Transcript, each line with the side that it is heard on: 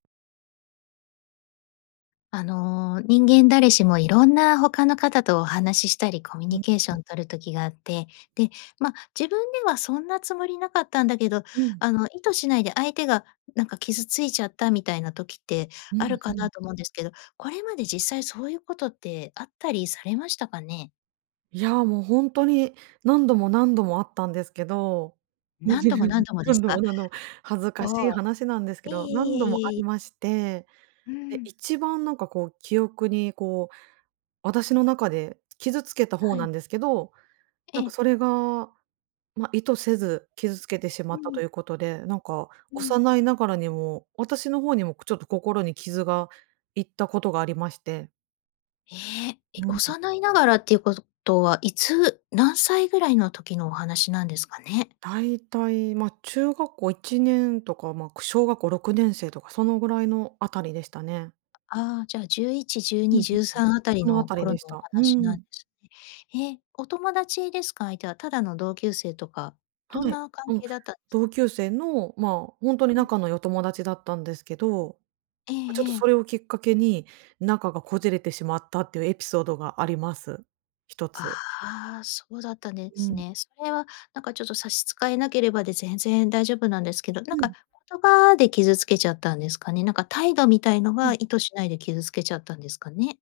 left: あの、人間誰しもいろんな他の方とお話ししたり、コミュ
right: う
left: ニ
right: ん。
left: ケーション取る時があって、で、ま、自分ではそんなつもりなかったんだけど、
right: うん。
left: あの意図しないで相手が、ん、なんか傷ついちゃったみたいな時って
right: う
left: あ
right: ん
left: る
right: ふ
left: かな
right: ん。
left: と思うんですけど、これまで実際そういうことってあったりされましたかね？
right: いやもうほんとに何度も何度もあったんですけど、む
left: 何
right: じ
left: 度も
right: ふじ
left: 何度もです
right: 何度も
left: か？
right: 何度も恥ずか
left: あ
right: しい
left: あ、
right: 話なんですけ
left: いえ
right: ど、何度もあ
left: いえいえ、
right: り
left: い
right: まして、
left: うう
right: で、
left: ーん。
right: 一番なんかこう記憶にこう私の中で、つ傷つけた方
left: は
right: な
left: い。
right: んですけど、
left: え
right: なんか
left: え。
right: それが、ま、意図せず傷つけてしま
left: う
right: ったと
left: ん。
right: いうことで、なんか
left: うん。
right: 幼いながらにも私の方にも、くちょっと心に傷がいったことがありまして。
left: え、え、
right: うん。
left: 幼いながらっていうことは、いつ、何歳ぐらいの時のお話なんですかね？
right: だいたい、ま、中学校1年とか、ま、く小学校6年生とかそのぐらいのあたりでしたね。
left: ああじゃあ11、じゅう
right: ふんふ
left: に、
right: んふ
left: じ
right: ん。
left: ゅうさんあたり
right: そのあ
left: の
right: たり
left: 頃
right: で
left: の
right: し
left: お
right: た。うー
left: 話なんで
right: ん。
left: すね。へえ、お友達ですか？相手は、ただの同級生とか、どん
right: はい。
left: な関
right: うん、
left: 係だったんですか？...
right: 同級生のまあ、ほんとに
left: うん。
right: 仲の良い友達だったんですけど、
left: え
right: ま、ちょっと
left: ええ
right: そ
left: え。
right: れをきっかけに、仲がこじれてしまったっていうエピソードがあります、一つ。
left: ああ、そうだったんで
right: う
left: す
right: ん。
left: ね。それはなんかちょっと差し支えなければで全然大丈夫なんですけど、なん
right: う
left: か
right: ん。
left: 言葉で傷つけちゃったんですかね。なんか態度みたいの
right: う
left: が
right: ん。
left: 意図しないで傷つけちゃったんですかね？